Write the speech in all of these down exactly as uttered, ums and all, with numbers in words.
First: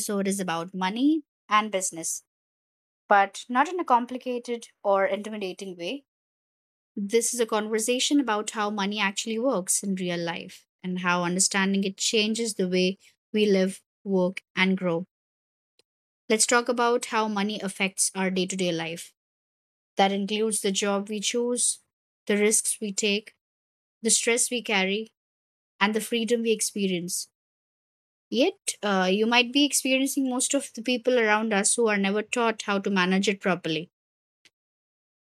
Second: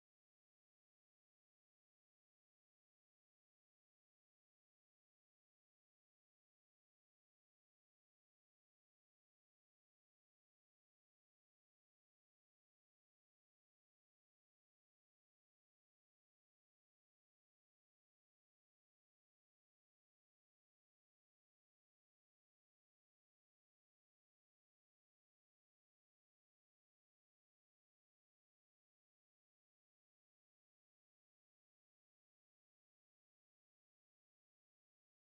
episode is about money and business, but not in a complicated or intimidating way. This is a conversation about how money actually works in real life and how understanding it changes the way we live, work, and grow. Let's talk about how money affects our day to day life. That includes the job we choose, the risks we take, the stress we carry, and the freedom we experience. Yet, uh, you might be experiencing most of the people around us who are never taught how to manage it properly.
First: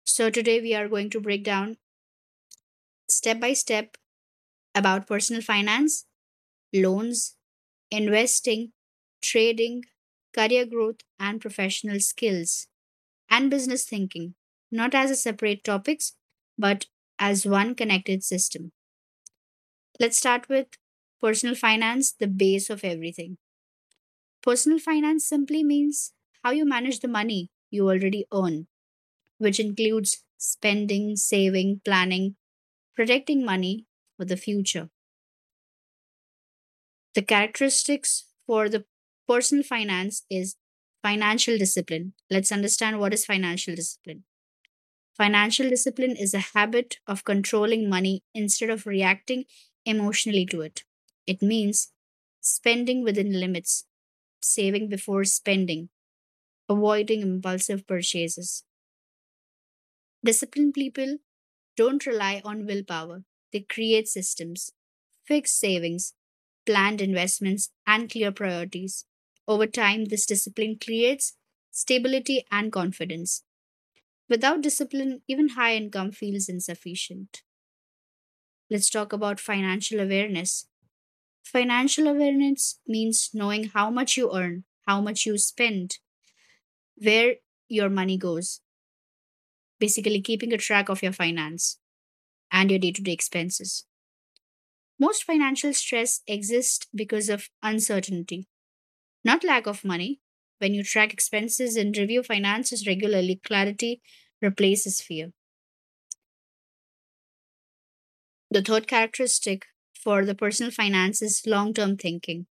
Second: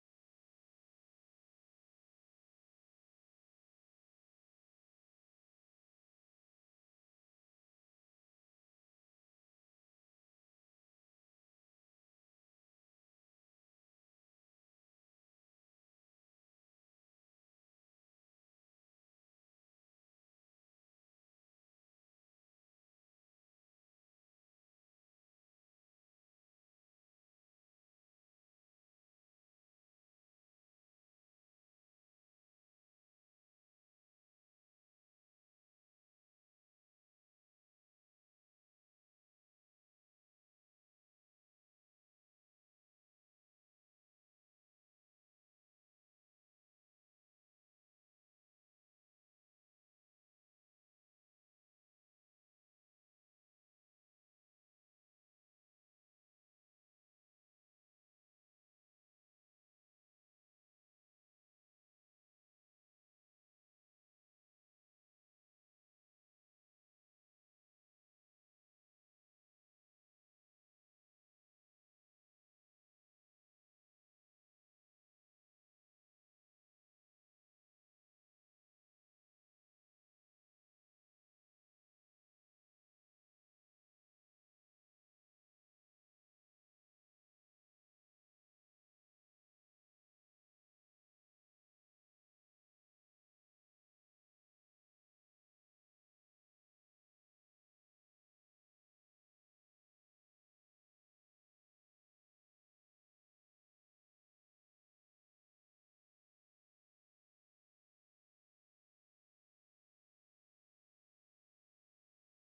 So, today we are going to break down step by step about personal finance, loans, investing, trading, career growth, and professional skills, and business thinking, not as a separate topics, but as one connected system. Let's start with personal finance, the base of everything. Personal finance simply means how you manage the money you already earn, which includes spending, saving, planning, protecting money for the future. The characteristics for the personal finance is financial discipline. Let's understand what is financial discipline. Financial discipline is a habit of controlling money instead of reacting emotionally to it. It means spending within limits, saving before spending, avoiding impulsive purchases. Disciplined people don't rely on willpower, they create systems, fixed savings, planned investments, and clear priorities. Over time, this discipline creates stability and confidence. Without discipline, even high income feels insufficient. Let's talk about financial awareness. Financial awareness means knowing how much you earn, how much you spend, where your money goes, basically keeping a track of your finance and your day to day expenses. Most financial stress exists because of uncertainty, not lack of money. When you track expenses and review finances regularly, clarity replaces fear. The third characteristic for the personal finance is long term thinking.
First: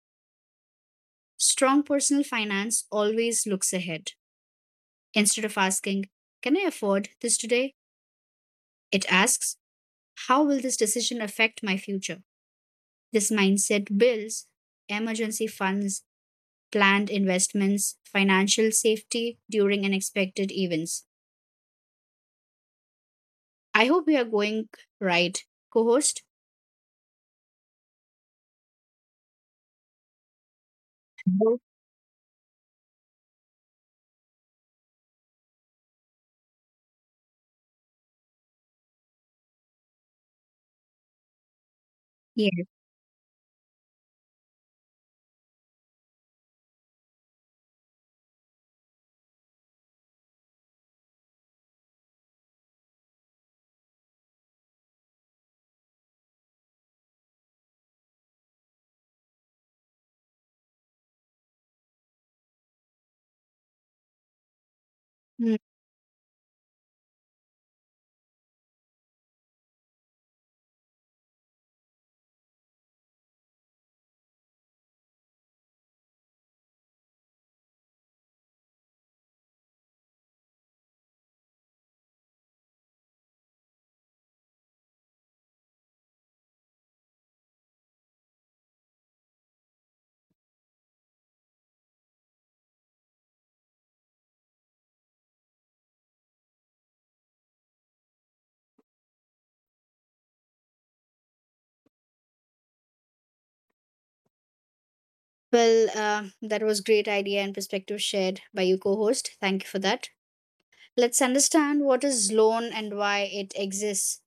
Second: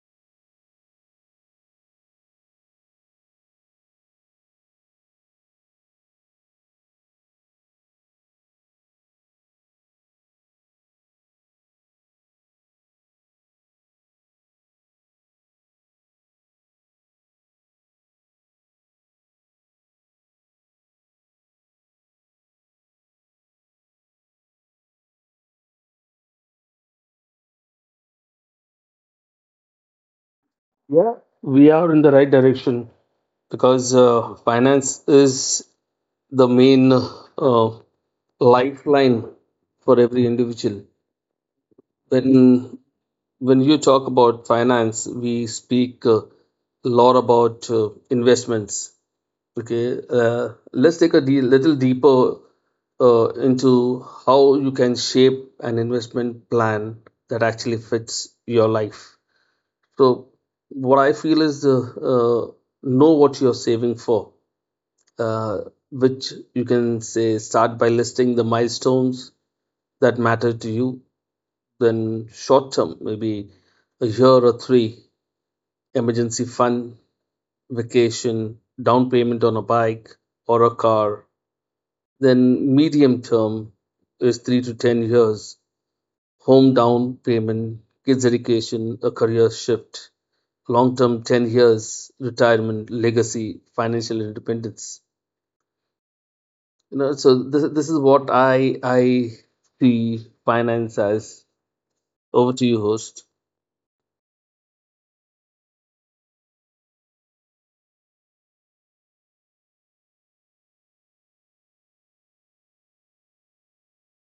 Strong personal finance always looks ahead. Instead of asking, "Can I afford this today?" it asks, "How will this decision affect my future?" This mindset builds emergency funds, planned investments, financial safety during unexpected events. I hope we are going right, co host. Yeah, we are in the right direction because uh, finance is the main uh, lifeline for every individual. Yeah. When when you talk about finance, we speak a lot about uh, investments. Okay, uh, let's take a de- little deeper uh, into how you can shape an investment plan that actually fits your life. So what I feel is uh, uh, know what you're saving for, Mm. uh, which you can say start by listing the milestones that matter to you. Then short term, maybe a year or three, emergency fund, vacation, down payment on a bike or a car. Then medium term is three to ten years, home down payment, kids' education, a career shift, long term ten years, retirement, legacy, financial independence. You know, so this, this is what I, I see finance as. Over to you, host. Well, uh, that was great idea and perspective shared by you, co-host. Thank you for that. Let's understand what is loan and why it exists.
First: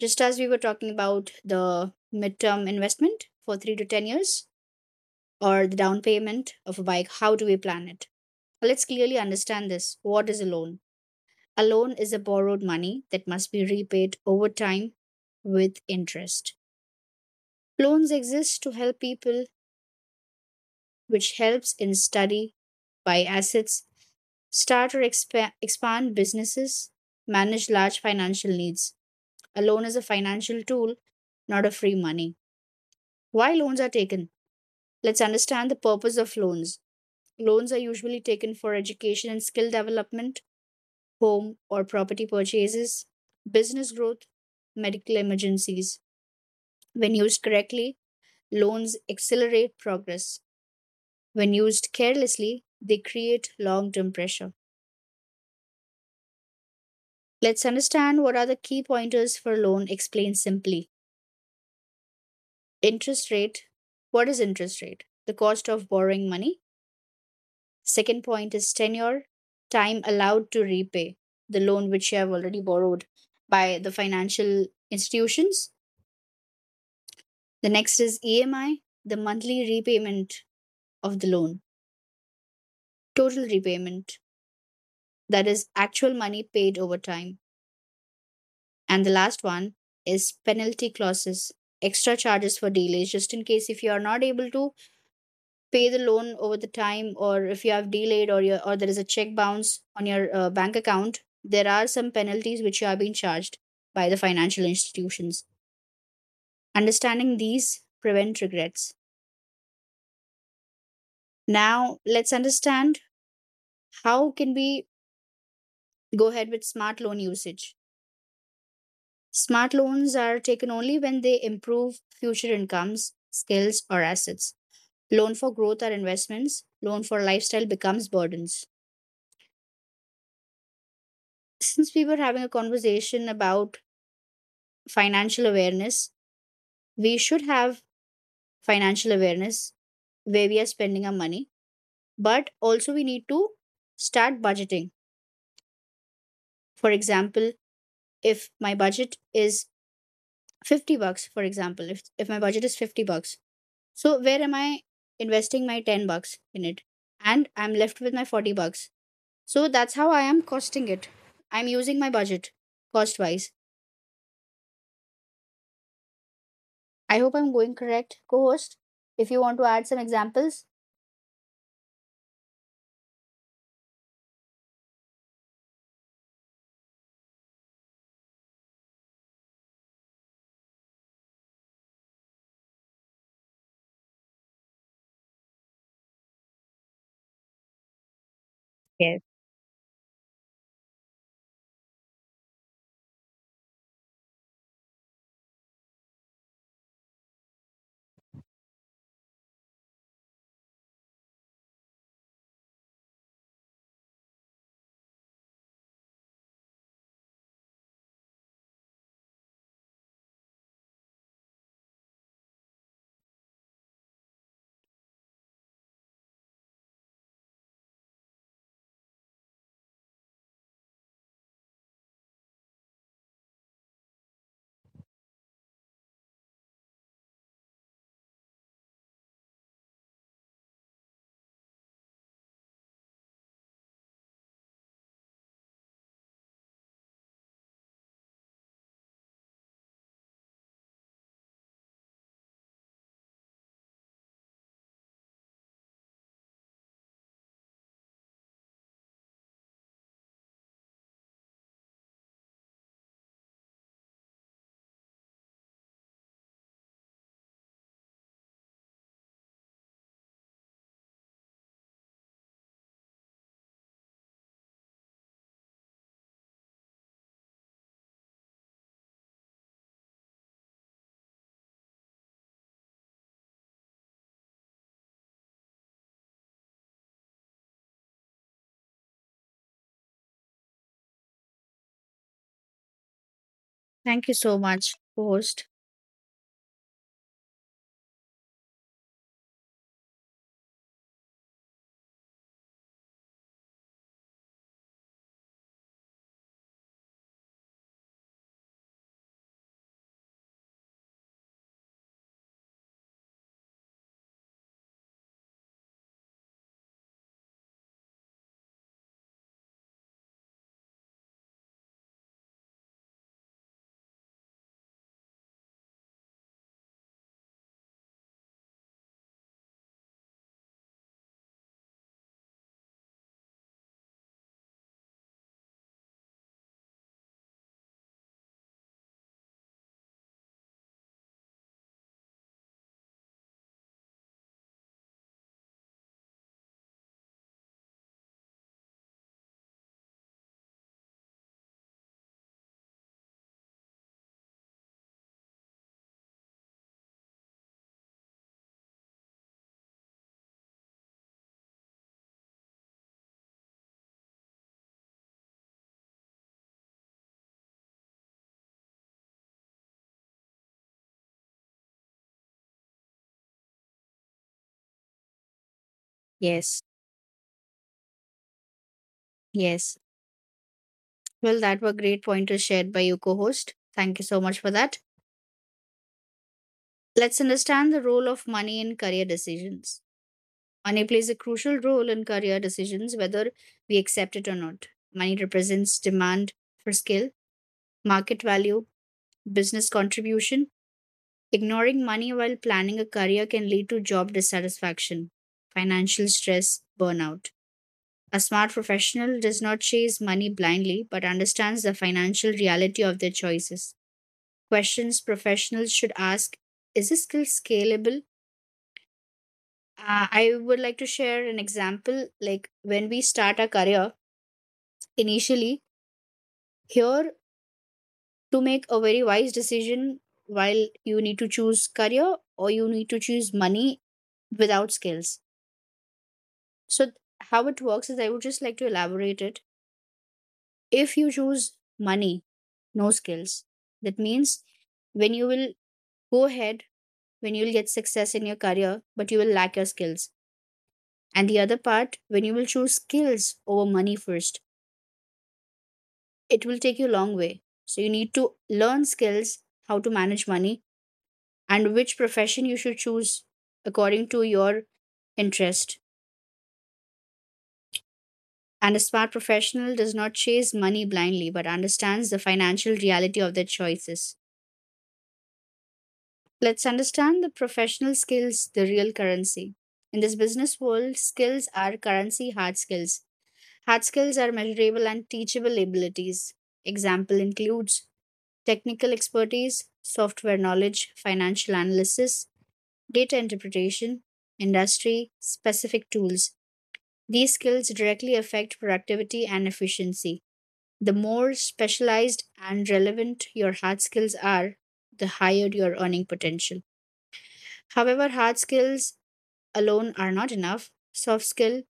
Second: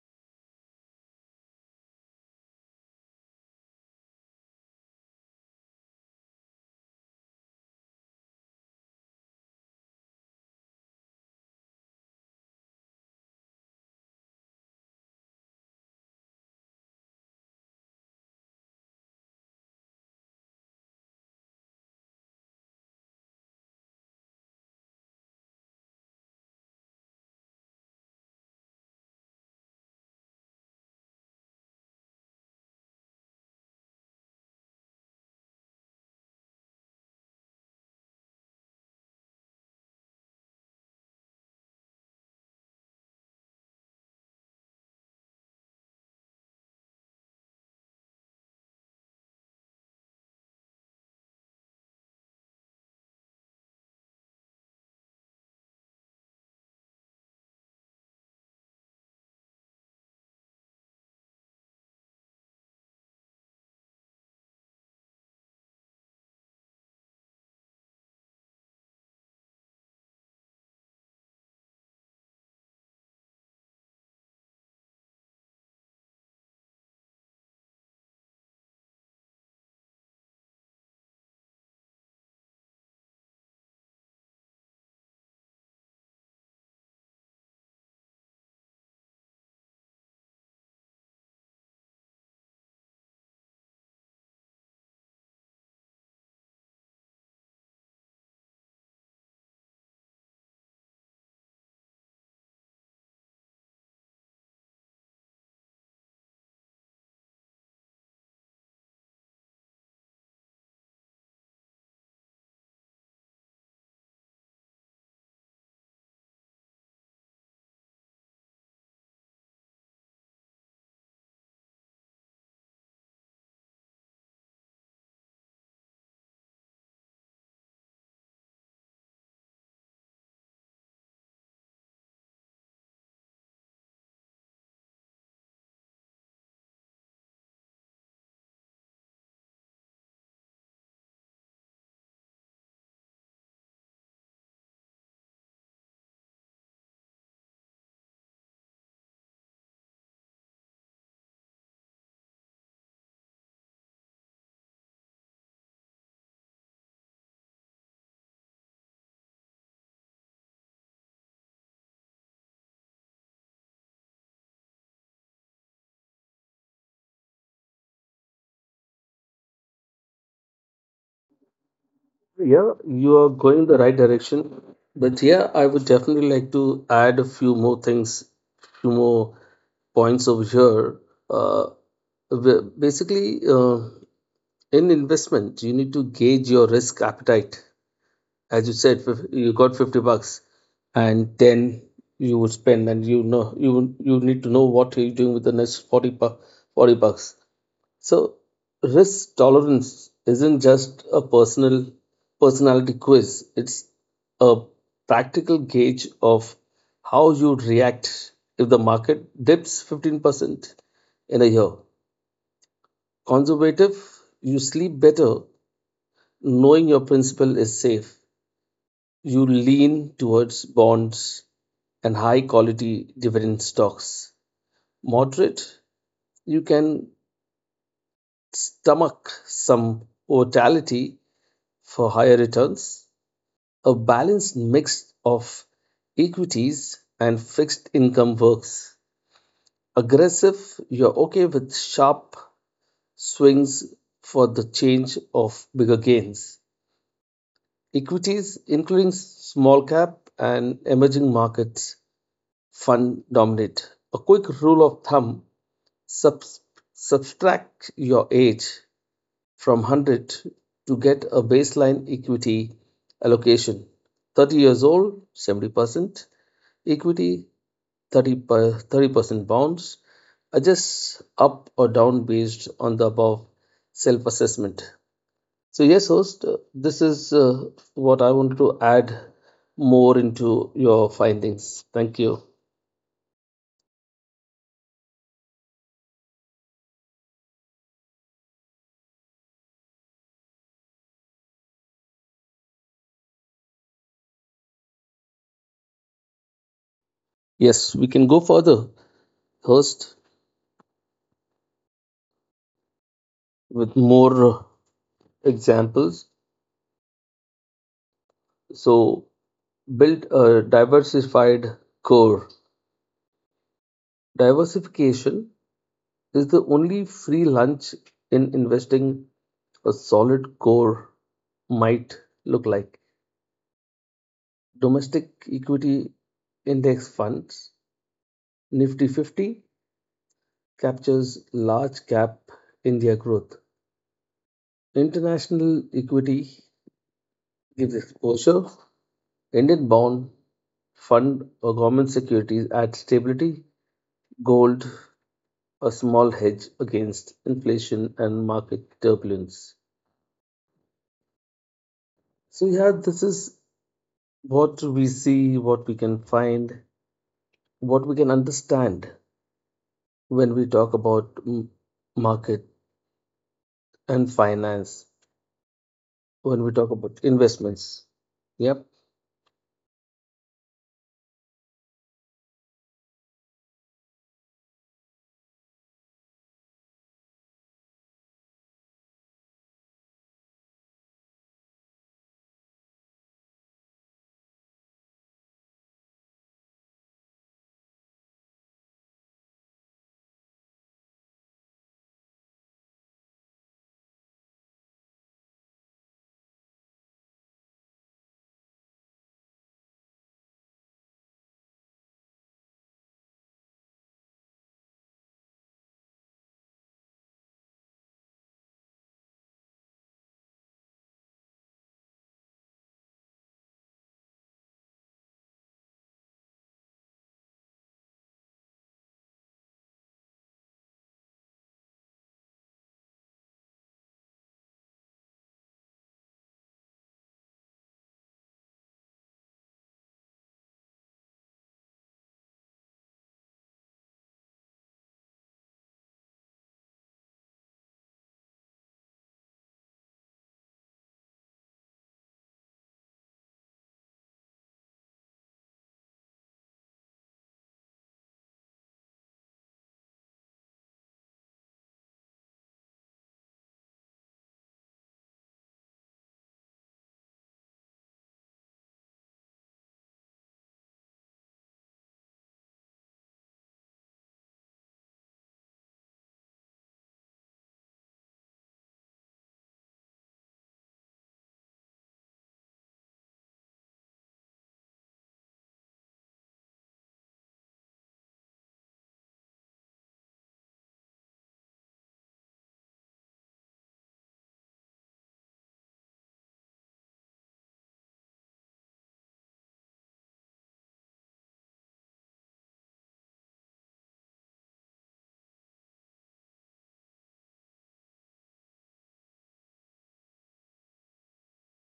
Just as we were talking about the midterm investment for three to ten years or the down payment of a bike, how do we plan it? Let's clearly understand this. What is a loan? A loan is a borrowed money that must be repaid over time with interest. Loans exist to help people, which helps in study, buy assets, start or expa- expand businesses, manage large financial needs. A loan is a financial tool, not a free money. Why loans are taken? Let's understand the purpose of loans. Loans are usually taken for education and skill development, home or property purchases, business growth, medical emergencies. When used correctly, loans accelerate progress. When used carelessly, they create long term pressure. Let's understand what are the key pointers for loan explained simply. Interest rate. What is interest rate? The cost of borrowing money. Second point is tenure, time allowed to repay the loan which you have already borrowed by the financial institutions. The next is E M I, the monthly repayment of the loan, total repayment, that is actual money paid over time. And the last one is penalty clauses, extra charges for delays, just in case if you are not able to pay the loan over the time, or if you have delayed, or your or there is a check bounce on your uh, bank account, there are some penalties which are being charged by the financial institutions. Understanding these prevent regrets. Now let's understand how can we go ahead with smart loan usage. Smart loans are taken only when they improve future incomes, skills, or assets. Loan for growth are investments. Loan for lifestyle becomes burdens. Since we were having a conversation about financial awareness, we should have financial awareness where we are spending our money, but also we need to start budgeting. For example, if my budget is fifty bucks, for example, if, if my budget is fifty bucks, so where am I investing my ten bucks in it? And I'm left with my forty bucks. So that's how I am costing it. I'm using my budget cost wise. I hope I'm going correct, co host. If you want to add some examples. Yeah, you are going in the right direction. But yeah, I would definitely like to add a few more things, few more points over here. Uh, ba- Basically, uh, in investment, you need to gauge your risk appetite. As you said, Yes. fif- you got fifty bucks and then you would spend, and you know you you need to know what you're doing with the next forty, bu- forty bucks. So risk tolerance isn't just a personal personality quiz. It's a practical gauge of how you'd react if the market dips fifteen percent in a year. Conservative, you sleep better knowing your principal is safe. You lean towards bonds and high quality dividend stocks. Moderate, you can stomach some volatility for higher returns. A balanced mix of equities and fixed income works. Aggressive, you're okay with sharp swings for the change of bigger gains. Equities, including small cap and emerging markets, fun dominate. A quick rule of thumb subs- subtract your age from one hundred to get a baseline equity allocation. thirty years old, seventy percent equity, thirty percent bonds. Adjust up or down based on the above self assessment. So, yes, host, uh, this is uh, what I wanted to add more into your findings. Thank you. Thank you so much, co host. Yes, we can go further, host, with more examples. So, build a diversified core. Diversification is the only free lunch in investing. A solid core might look like. Domestic equity index funds, Nifty fifty captures large cap India growth. International equity gives exposure. Indian bond fund or government securities add stability, gold a small hedge against inflation and market turbulence. So yeah, this is what we see, what we can find, what we can understand when we talk about m- market and finance, when we Yes. talk about investments. Yep, Yes. Well, that were great pointers shared by you, co host. Thank you so much for that. Let's understand the role of money in career decisions. Money plays a crucial role in career decisions, whether we accept it or not. Money represents demand for skill, market value, business contribution. Ignoring money while planning a career can lead to job dissatisfaction, financial stress, burnout. A smart professional does not chase money blindly but understands the financial reality of their choices. Questions professionals should ask: Is this skill scalable? Uh, I would like to share an example. Like when we start our career, initially here to make a very wise decision while you need to choose career or you need to choose money without skills, so th- how it works is, I would just like to elaborate it. If you choose money, no skills, that means when you will go ahead, when you will get success in your career but you will lack your skills. And the other part, when you will choose skills over money first, it will take you a long way. So you need to learn skills, how to manage money, and which profession you should choose according to your interest. And a smart professional does not chase money blindly but understands the financial reality of their choices. Let's understand the professional skills, the real currency. In this business world, skills are currency hard skills. Hard skills are measurable and teachable abilities. Example includes technical expertise, software knowledge, financial analysis, data interpretation, industry specific tools. These skills directly affect productivity and efficiency. The more specialized and relevant your hard skills are, the higher your earning potential. However, hard skills alone are not enough. Soft skills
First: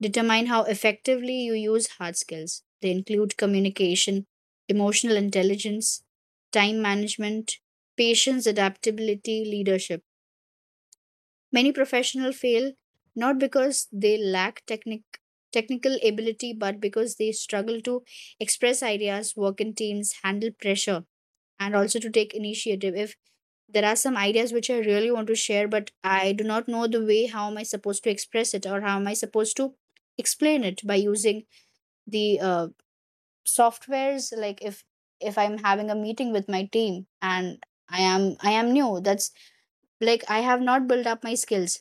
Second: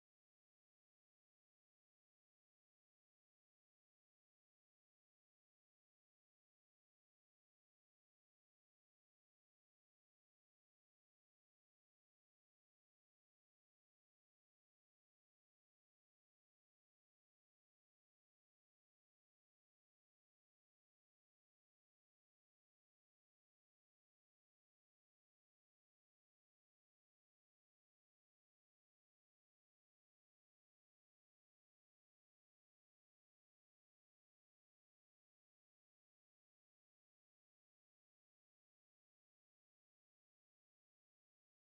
determine how effectively you use hard skills. They include communication, emotional intelligence, time management, patience, adaptability, leadership. Many professionals fail not because they lack technic- technical ability, but because they struggle to express ideas, work in teams, handle pressure, and also to take initiative. If there are some ideas which I really want to share, but I do not know the way, how am I supposed to express it or how am I supposed to explain it by using the uh, softwares? Like if if I'm having a meeting with my team and I am I am new, that's like I have not built up my skills,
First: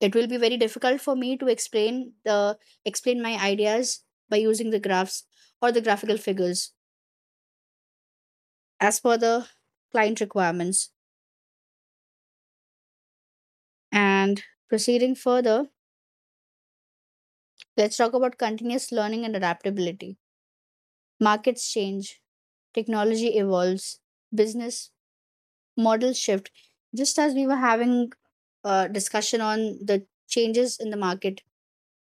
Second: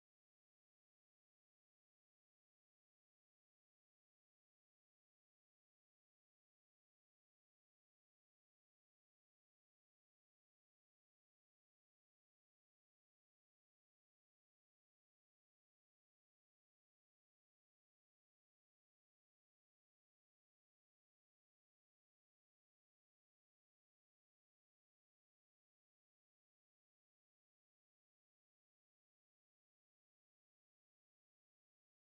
it will be very difficult for me to explain the explain my ideas by using the graphs or the graphical figures as per the client requirements. And proceeding further, let's talk about continuous learning and adaptability. Markets change, technology evolves, business models shift. Just as we were having a discussion on the changes in the market,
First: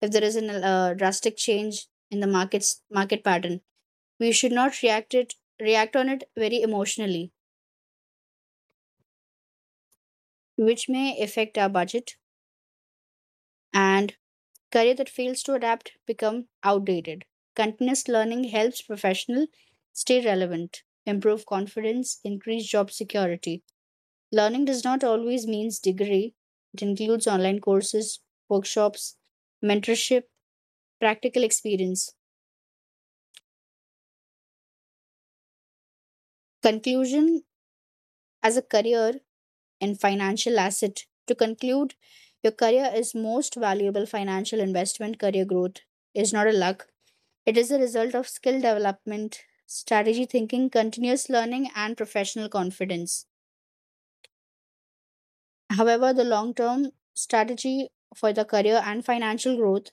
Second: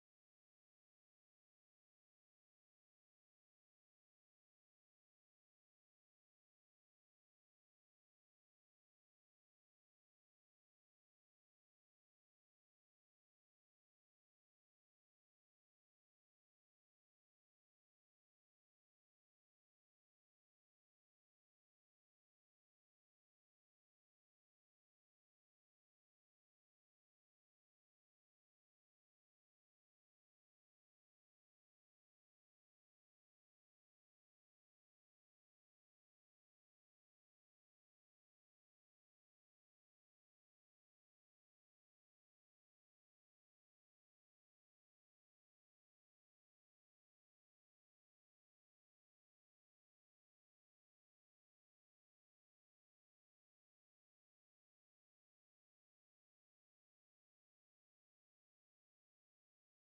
if there is a uh, drastic change in the markets market pattern, we should not react it react on it very emotionally, which may affect our budget and career. That fails to adapt become outdated. Continuous learning helps professional stay relevant, improve confidence, increase job security. Learning does not always means degree, it includes online courses, workshops, mentorship, practical experience. Conclusion: as a career and financial asset. To conclude, your career is most valuable financial investment. Career growth is not a luck, it is a result of skill development, strategy thinking, continuous learning, and professional confidence. However, the long term strategy for the career and financial growth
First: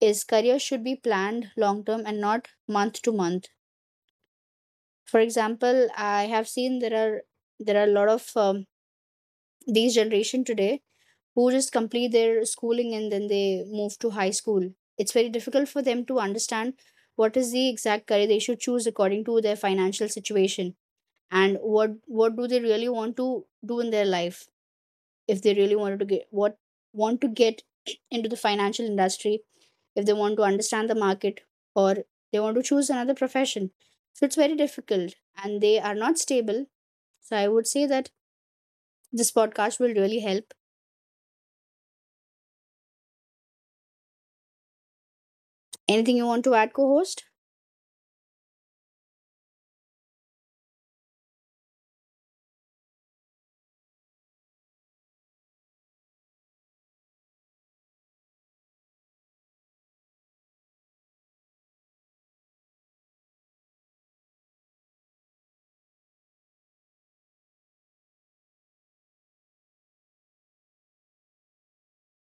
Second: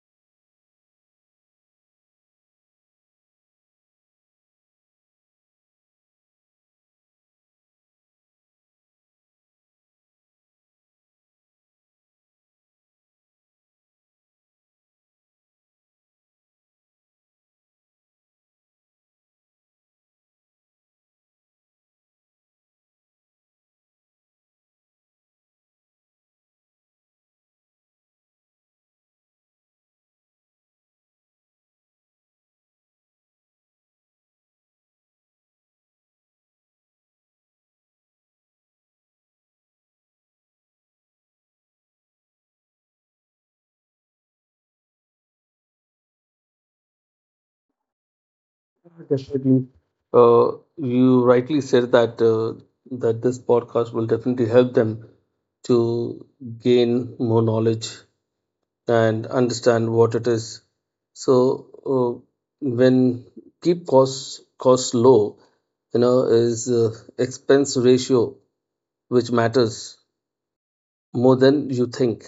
is career should be planned long term and not month to month. For example, I have seen there are there are a lot of um, these generation today who just complete their schooling and then they move to high school. It's very difficult for them to understand what is the exact career they should choose according to their financial situation, and what what do they really want to do in their life, if they really wanted to get what want to get into the financial industry, if they want to understand the market, or they want to choose another profession. So it's very difficult and they are not stable. So I would say that this podcast will really help. Anything you want to add, co-host? definitely. Uh, you rightly said that uh, that this podcast will definitely help them to gain more knowledge and understand what it is. So uh, when keep costs costs low, you know is uh, expense ratio which matters more than you think.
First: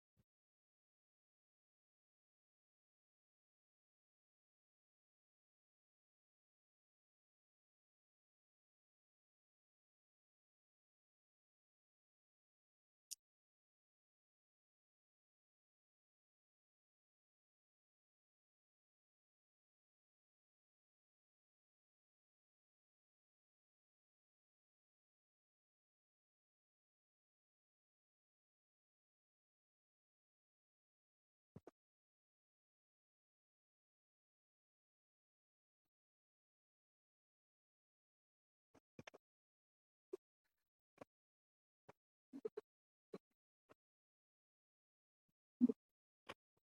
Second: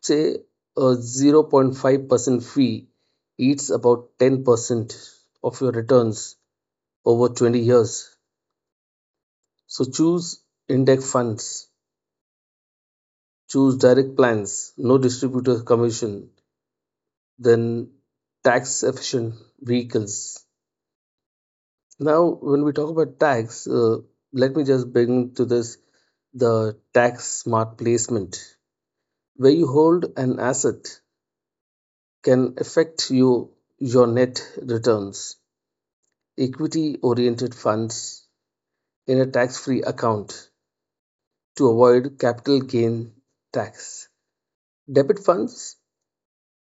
Say a zero point five percent fee eats about ten percent of your returns over twenty years. So choose index funds, choose direct plans, no distributor commission, then tax efficient vehicles. Now, when we talk about tags, uh, let me just bring to this the tax smart placement, where you hold an asset can affect you your net returns. Equity oriented funds in a tax free account to avoid capital gain tax. Debit funds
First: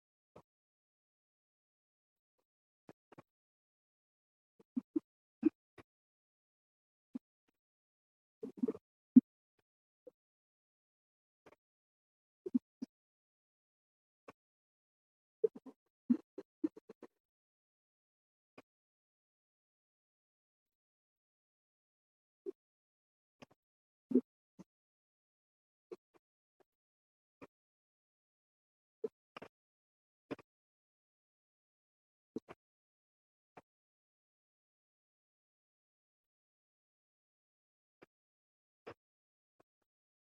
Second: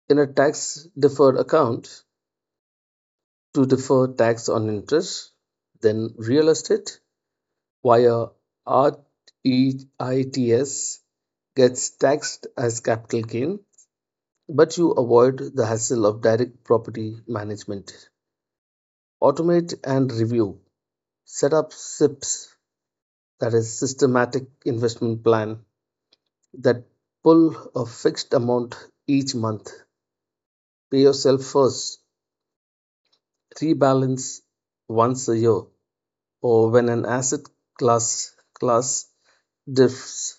in a tax deferred account to defer tax on interest. Then real estate via REITs gets taxed as capital gain, but you avoid the hassle of direct property management. Automate and review. Set up S I Ps, that is systematic investment plan, that pull a fixed amount each month. Pay yourself first. Rebalance once a year or when an asset class class diffs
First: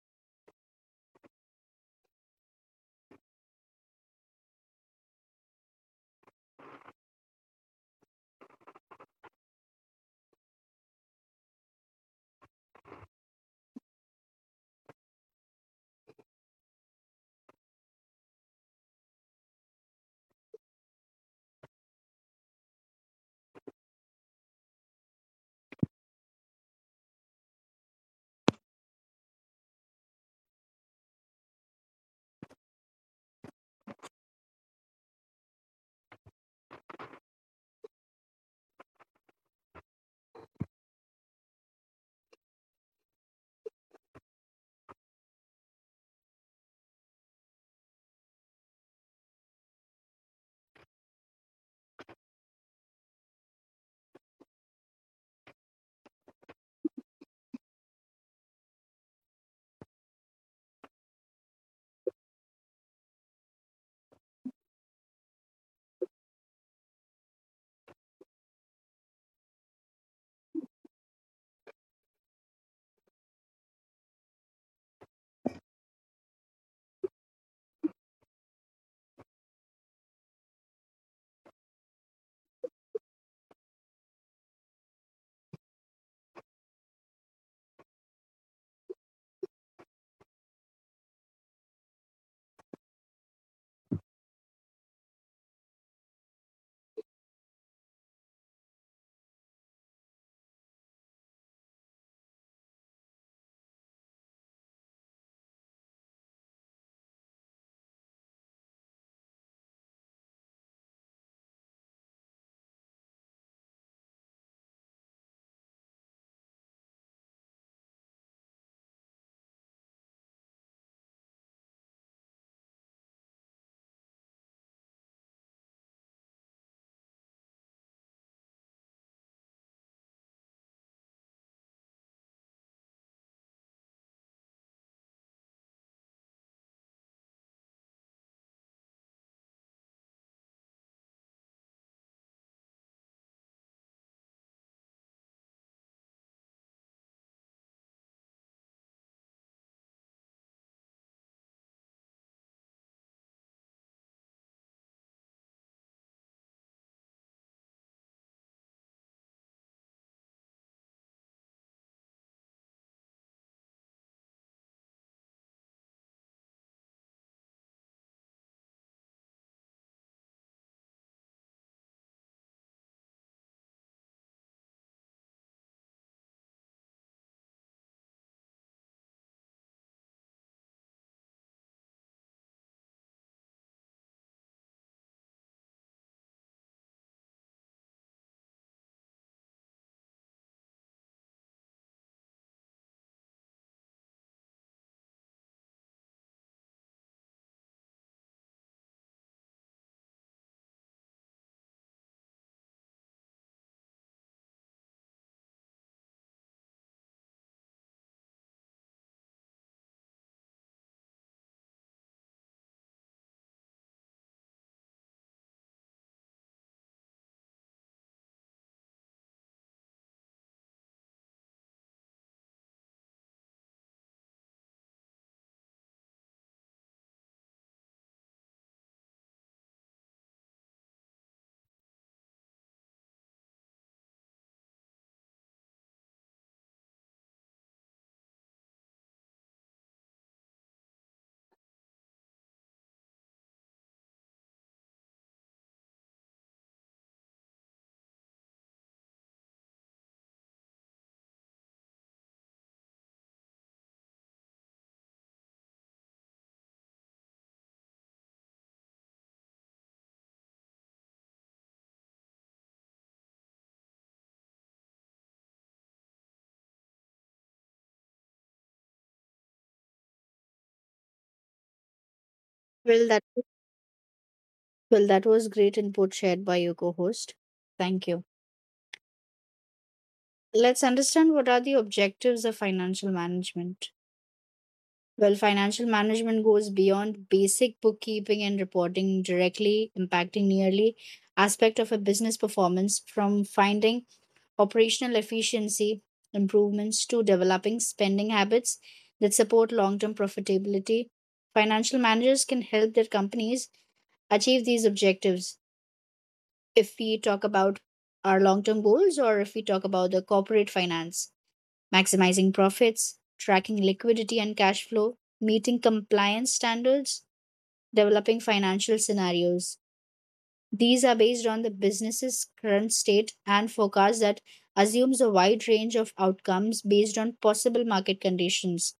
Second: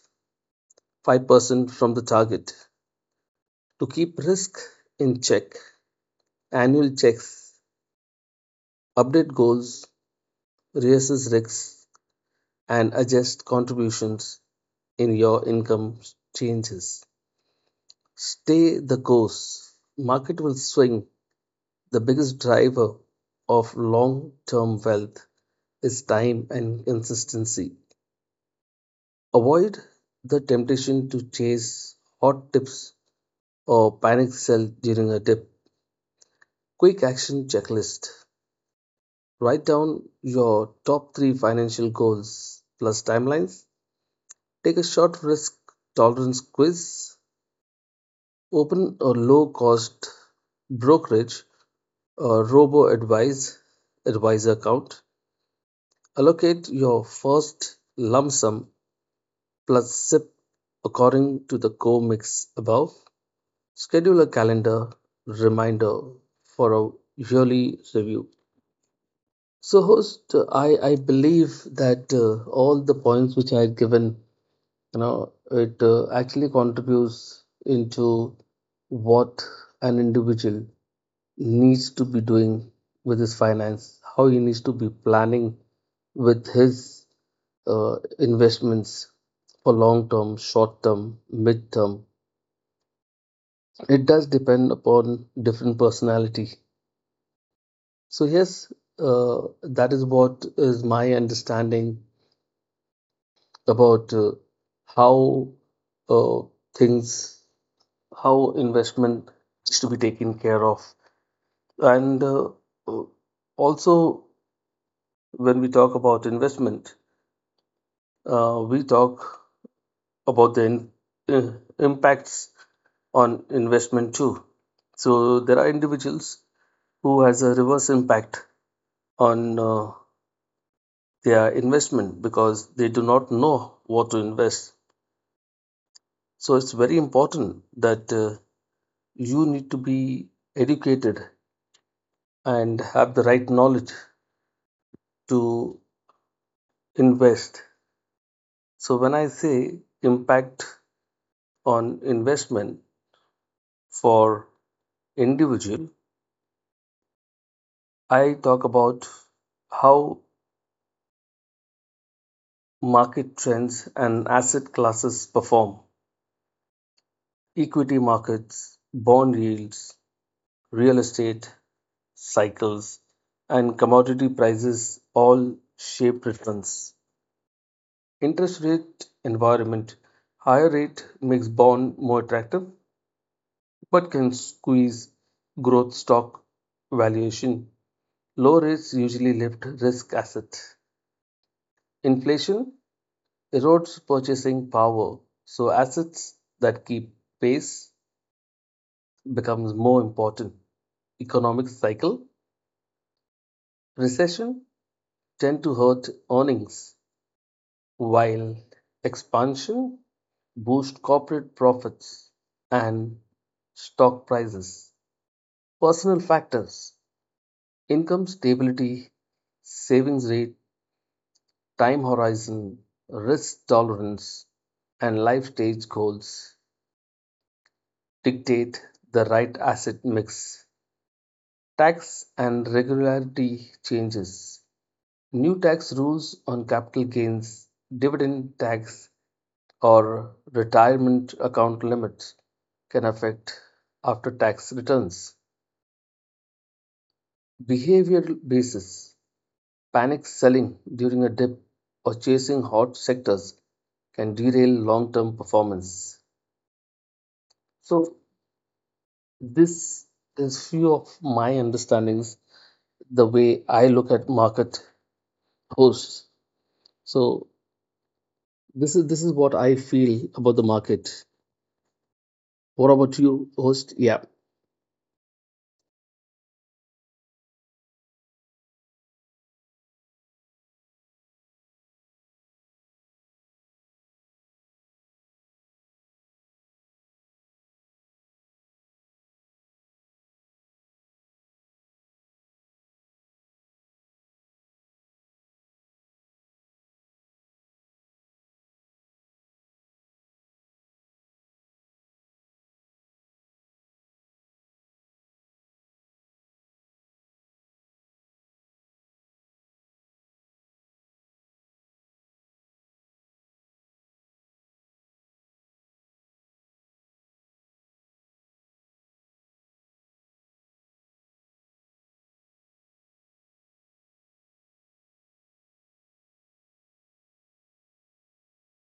five percent from the target. To keep risk in check, annual checks update goals, reassess risks, and adjust contributions in your income changes. Stay the course. Market will swing. The biggest driver of long term wealth is time and consistency. Avoid the temptation to chase hot tips or panic sell during a dip. Quick action checklist. Write down your top three financial goals plus timelines. Take a short risk tolerance quiz. Open a low cost brokerage or robo advise advisor account. Allocate your first lump sum plus S I P according to the co mix above. Schedule a calendar reminder for a yearly review. So, host, uh, I I believe that uh, all the points which I had given, you know, it uh, actually contributes into what an individual needs to be doing with his finance, how he needs to be planning with his uh, investments for long term, short term, mid term. It does depend upon different personality. So yes, uh, that is what is my understanding about uh, how uh, things, how investment is to be taken care of. And uh, uh, also, when we talk about investment, uh, we talk about the in, uh, impacts on investment too. So there are individuals who has a reverse impact on uh, their investment because they do not know what to invest. So it's very important that uh, you need to be educated and have the right knowledge to invest. So, when I say impact on investment for individual, I talk about how market trends and asset classes perform, equity markets, bond yields, real estate cycles, and commodity prices all shape returns. Interest rate environment, higher rate makes bond more attractive but can squeeze growth stock valuation. Low rates usually lift risk assets. Inflation erodes purchasing power, so assets that keep pace becomes more important. Economic cycle recession tend to hurt earnings while expansion boost corporate profits and stock prices. Personal factors income stability, savings rate, time horizon, risk tolerance, and life stage goals dictate the right asset mix. Tax and regularity changes. New tax rules on capital gains, dividend tax, or retirement account limits can affect after tax returns. Behavioral basis. Panic selling during a dip or chasing hot sectors can derail long term performance. So, this is few of my understandings, the way I look at market hosts. So, this is this is what I feel about the market. What Well, about that you, host? Yeah. well, that was great input shared by your co-host. Thank you. Let's understand what are the objectives of financial management. Well, financial management goes beyond basic bookkeeping and reporting, directly impacting nearly aspect of a business performance, from finding operational efficiency improvements to developing spending habits that support long-term profitability. Financial managers can help their companies achieve these objectives if we talk about our long term goals or if we talk about the corporate finance, maximizing profits, tracking liquidity and cash flow, meeting compliance standards, developing financial scenarios. These are based on the business's current state and forecast that assumes a wide range of outcomes based on possible market conditions.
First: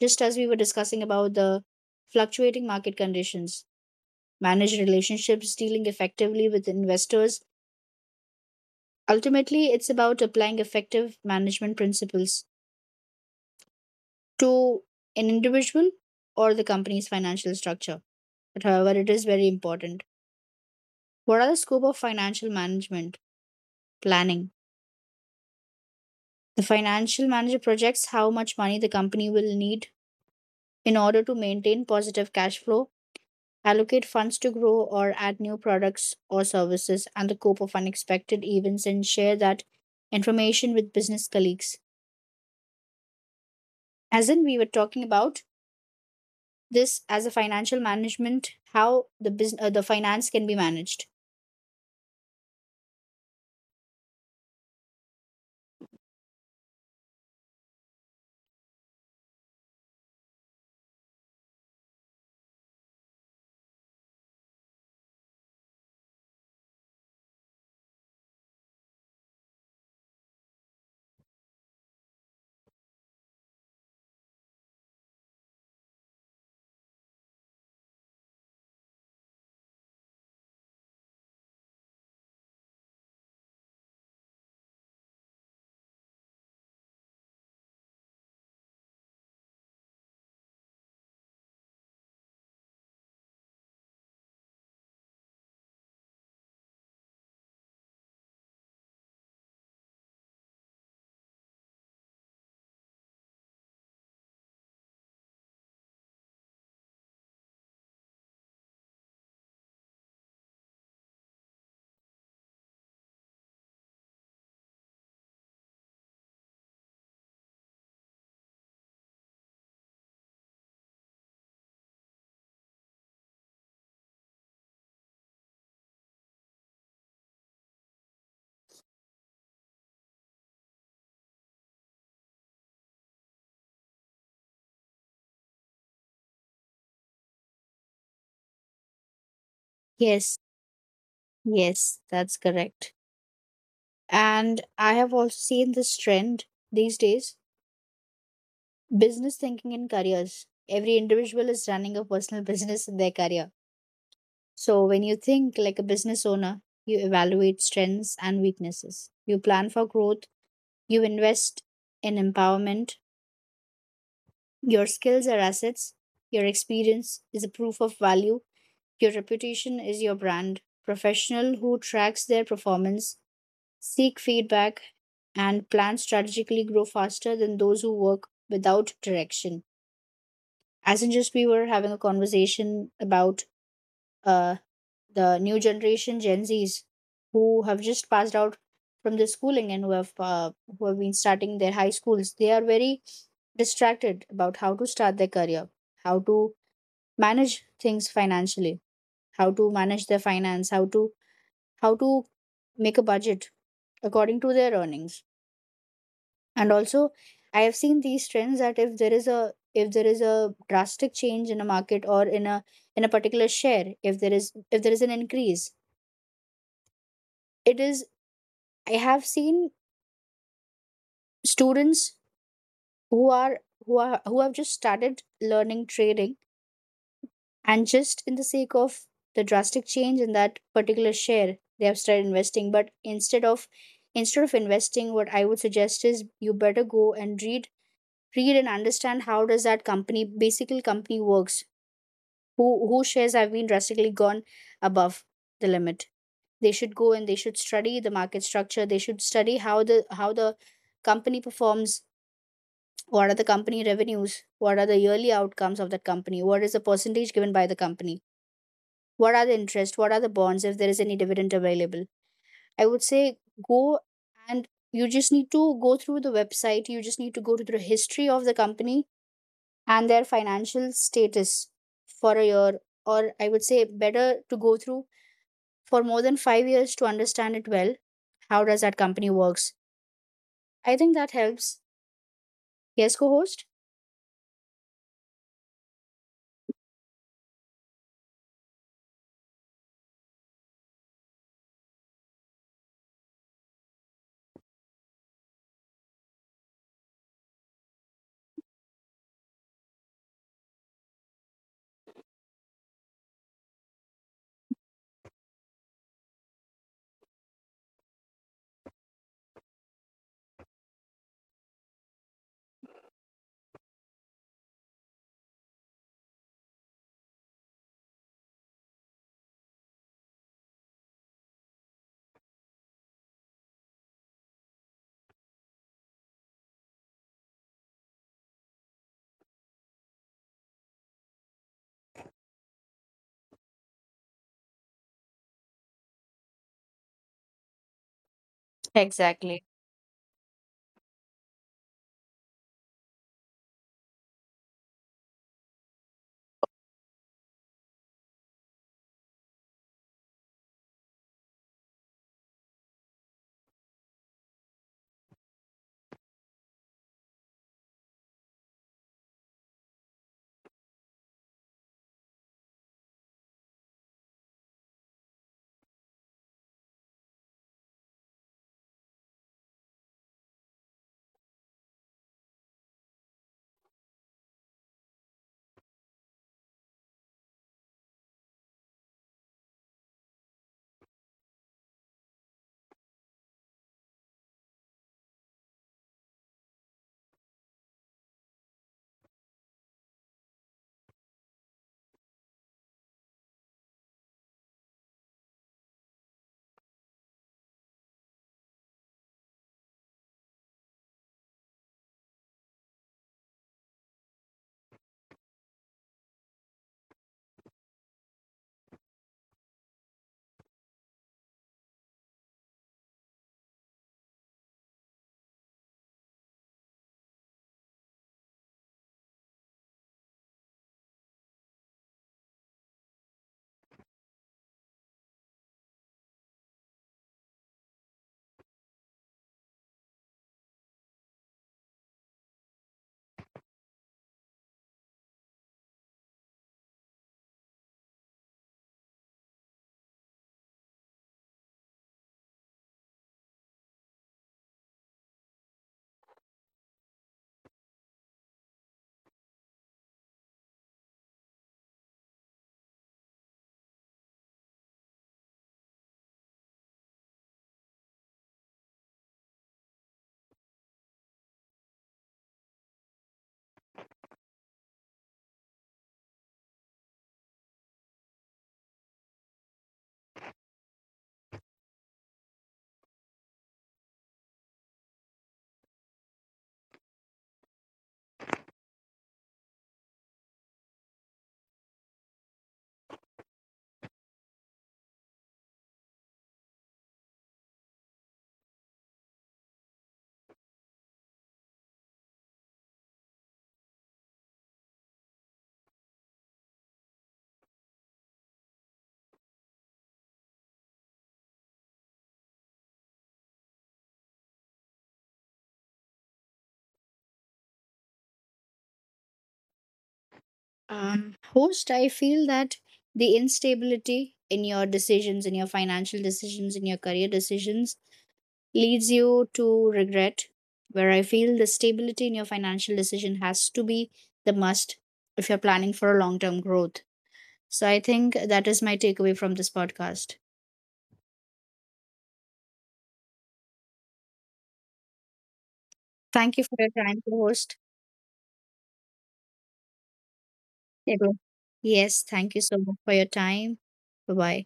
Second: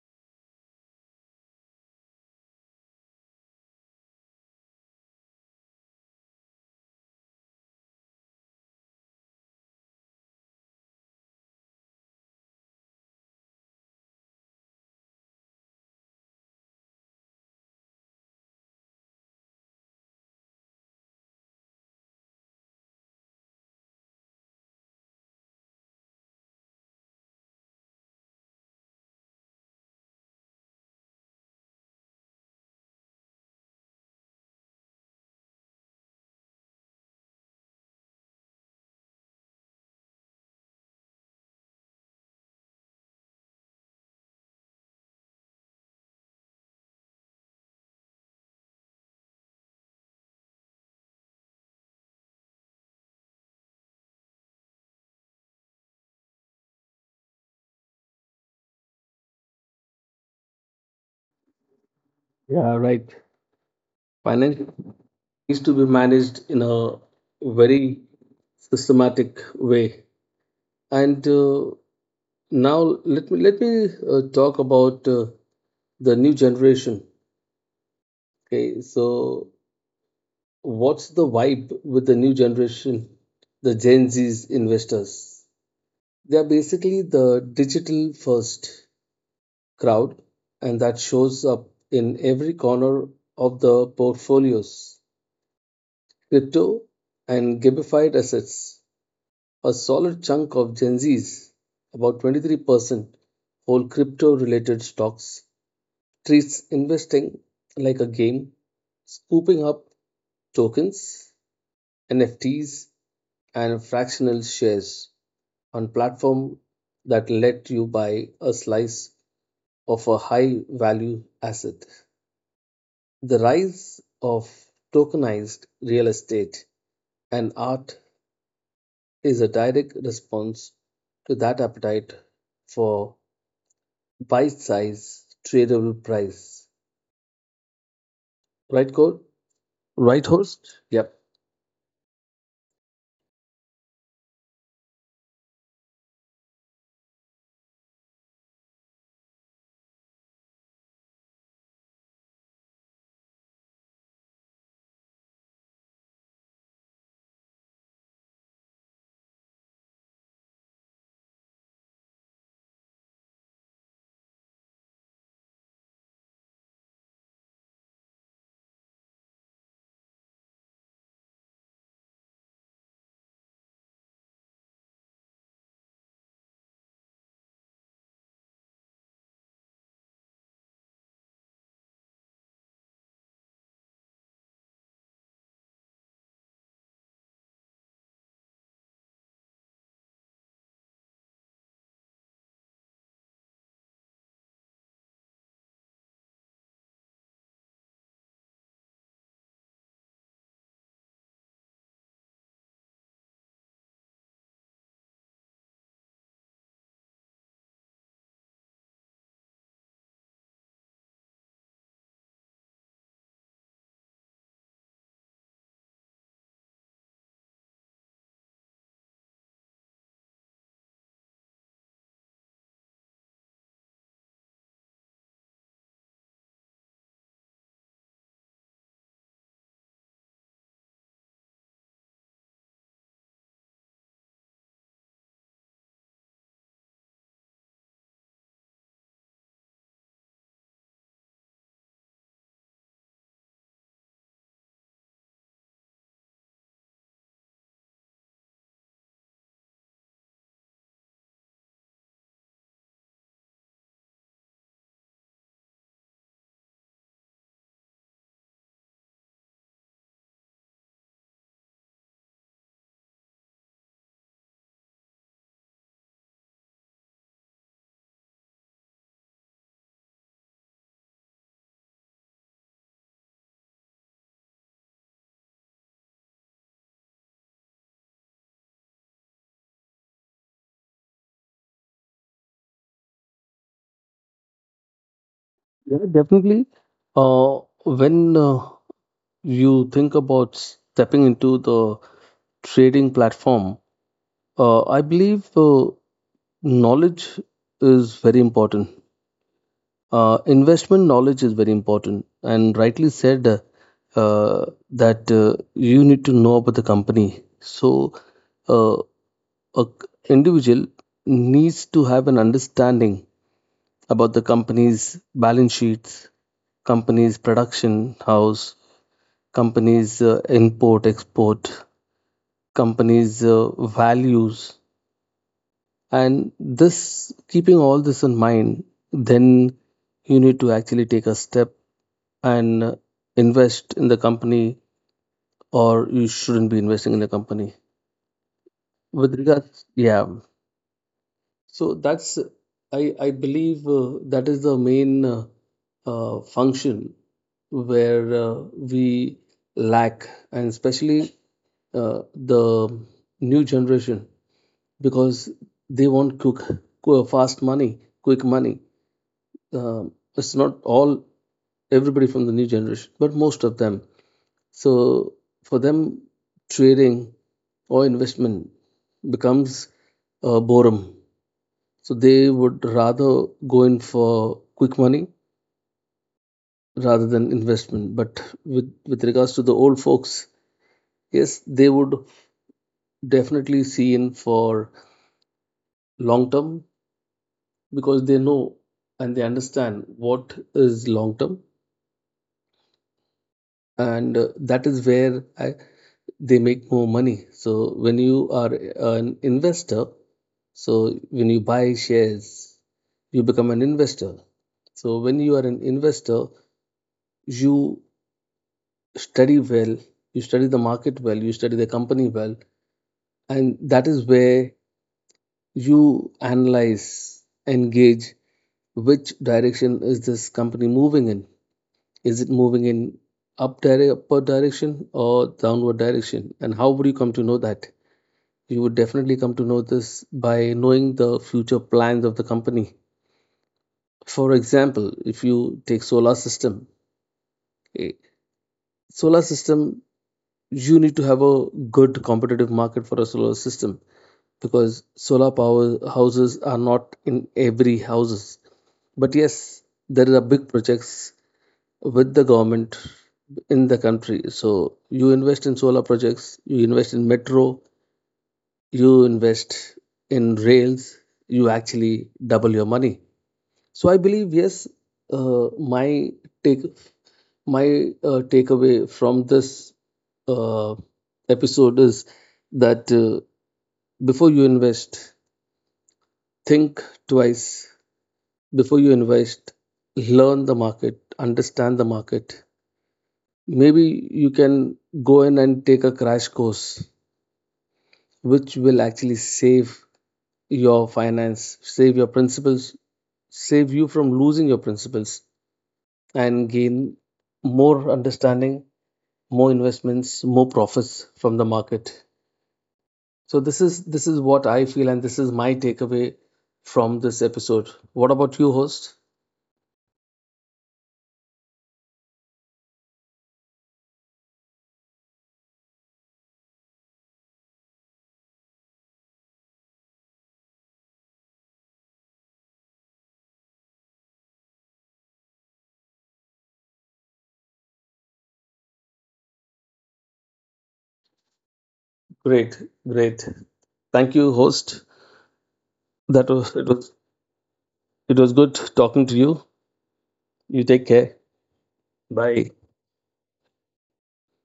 Just as we were discussing about the fluctuating market conditions, manage relationships, dealing effectively with investors, ultimately, it's about applying effective management principles to an individual or the company's financial structure. But however, it is very important. What are the scope of financial management planning? The financial manager projects how much money the company will need in order to maintain positive cash flow, allocate funds to grow or add new products or services, and the scope of unexpected events and share that information with business colleagues. As in, we were talking about this as a financial management, how the business, uh, the finance can be managed. Yeah, right. Finance needs to be managed in a very systematic way. And uh, now let me let me uh, talk about uh, the new generation. Okay, so what's the vibe with the new generation, the Gen Z's investors? They are basically the digital first crowd, and that shows up in every corner of the portfolios, crypto, and gamified assets. A solid chunk of Gen Zs, about twenty-three percent, hold crypto related stocks, treats investing like a game, scooping up tokens, N F Ts, and fractional shares on platforms that let you buy a slice of a high value asset. The rise of tokenized real estate and art is a direct response to that appetite for bite size, tradable price. Right, Cole? Right, yes host? Yep. yes that's correct, and I have also seen this trend these days. Business thinking in careers, every individual is running a personal business in their career. So when you think like a business owner, you evaluate strengths and weaknesses, you plan for growth, you invest in empowerment. Your skills are assets, your experience is a proof of value, your reputation is your brand. Professional who tracks their performance, seek feedback, and plan strategically grow faster than those who work without direction. As in, just we were having a conversation about uh, the new generation, Gen Zs, who have just passed out from their schooling and who have uh, who have been starting their high schools. They are very distracted about how to start their career, how to manage things financially, how to manage their finance, how to how to make a budget according to their earnings. And also, I have seen these trends that if there is a if there is a drastic change in a market, or in a in a particular share, if there is if there is an increase, it is I have seen students who are who are who have just started learning trading, and just in the sake of the drastic change in that particular share, they have started investing. But instead of instead of investing, what I would suggest is you better go and read read and understand how does that company, basically company works. Who who shares have been drastically gone above the limit, they should go and they should study the market structure. They should study how the how the company performs, what are the company revenues, what are the yearly outcomes of that company, what is the percentage given by the company, what are the interest, what are the bonds, if there is any dividend available. I would say go and you just need to go through the website, you just need to go to the history of the company and their financial status for a year, or I would say better to go through for more than five years to understand it well. How does that company works? I think that helps. Yes, co-host. Yeah, definitely. Uh, when uh, you think about stepping into the trading platform, uh, I believe uh, knowledge is very important. Uh, investment knowledge is very important, and rightly said uh, uh, that uh, you need to know about the company. So, uh, a c- individual needs to have an understanding about the company's balance sheets, company's production house, company's uh, import export, company's uh, values, and this keeping all this in mind, then you need to actually take a step and invest in the company or you shouldn't be investing in the company with Exactly. regards, yeah. So that's, i i believe uh, that is the main uh, uh, function where uh, we lack, and especially uh, the new generation because they want quick qu- fast money, quick money. Um, it's not all everybody from the new generation but most of them. So for them, trading or investment becomes uh, boredom. So they would rather go in for quick money rather than investment. But with, with regards to the old folks, yes, they would definitely see in for long term because they know and they understand what is long term. And uh, that is where I, they make more money. So when you are an investor, so when you buy shares, you become an investor. So when you are an investor, you study well, you study the market well, you study the company well, and that is where you analyze, engage which direction is this company moving in? Is it moving in up dire- upward direction or downward direction? And how would you come to know that? You would definitely come to know this by knowing the future plans of the company. For example, if you take solar system, eh, solar system, you need to have a good competitive market for a solar system because solar power houses are not in every houses. But yes, there are big projects with the government in the country. So you invest in solar projects, you invest in metro, you invest in rails, you actually double your money. So I believe yes, uh, my take my uh, takeaway from this uh, episode is that uh, before you invest, think twice. Before you invest, learn the market, understand the market. Maybe you can go in and take a crash course, which will actually save your finance, save your principles, save you from losing your principles. And gain more understanding, more investments, more profits from the market. So this is this is what I feel and this is my takeaway from this episode. What about you, host? Um, host, I feel that the instability in your decisions, in your financial decisions, in your career decisions leads you to regret. Where I feel the stability in your financial decision has to be the must if you're planning for a long term growth. So I think that is my takeaway from this podcast. Great, great. Thank you, host. That Thank you for was it your was time, co host. It was good talking to you. You take care. Yes, thank you Bye. so much for your time. Bye bye.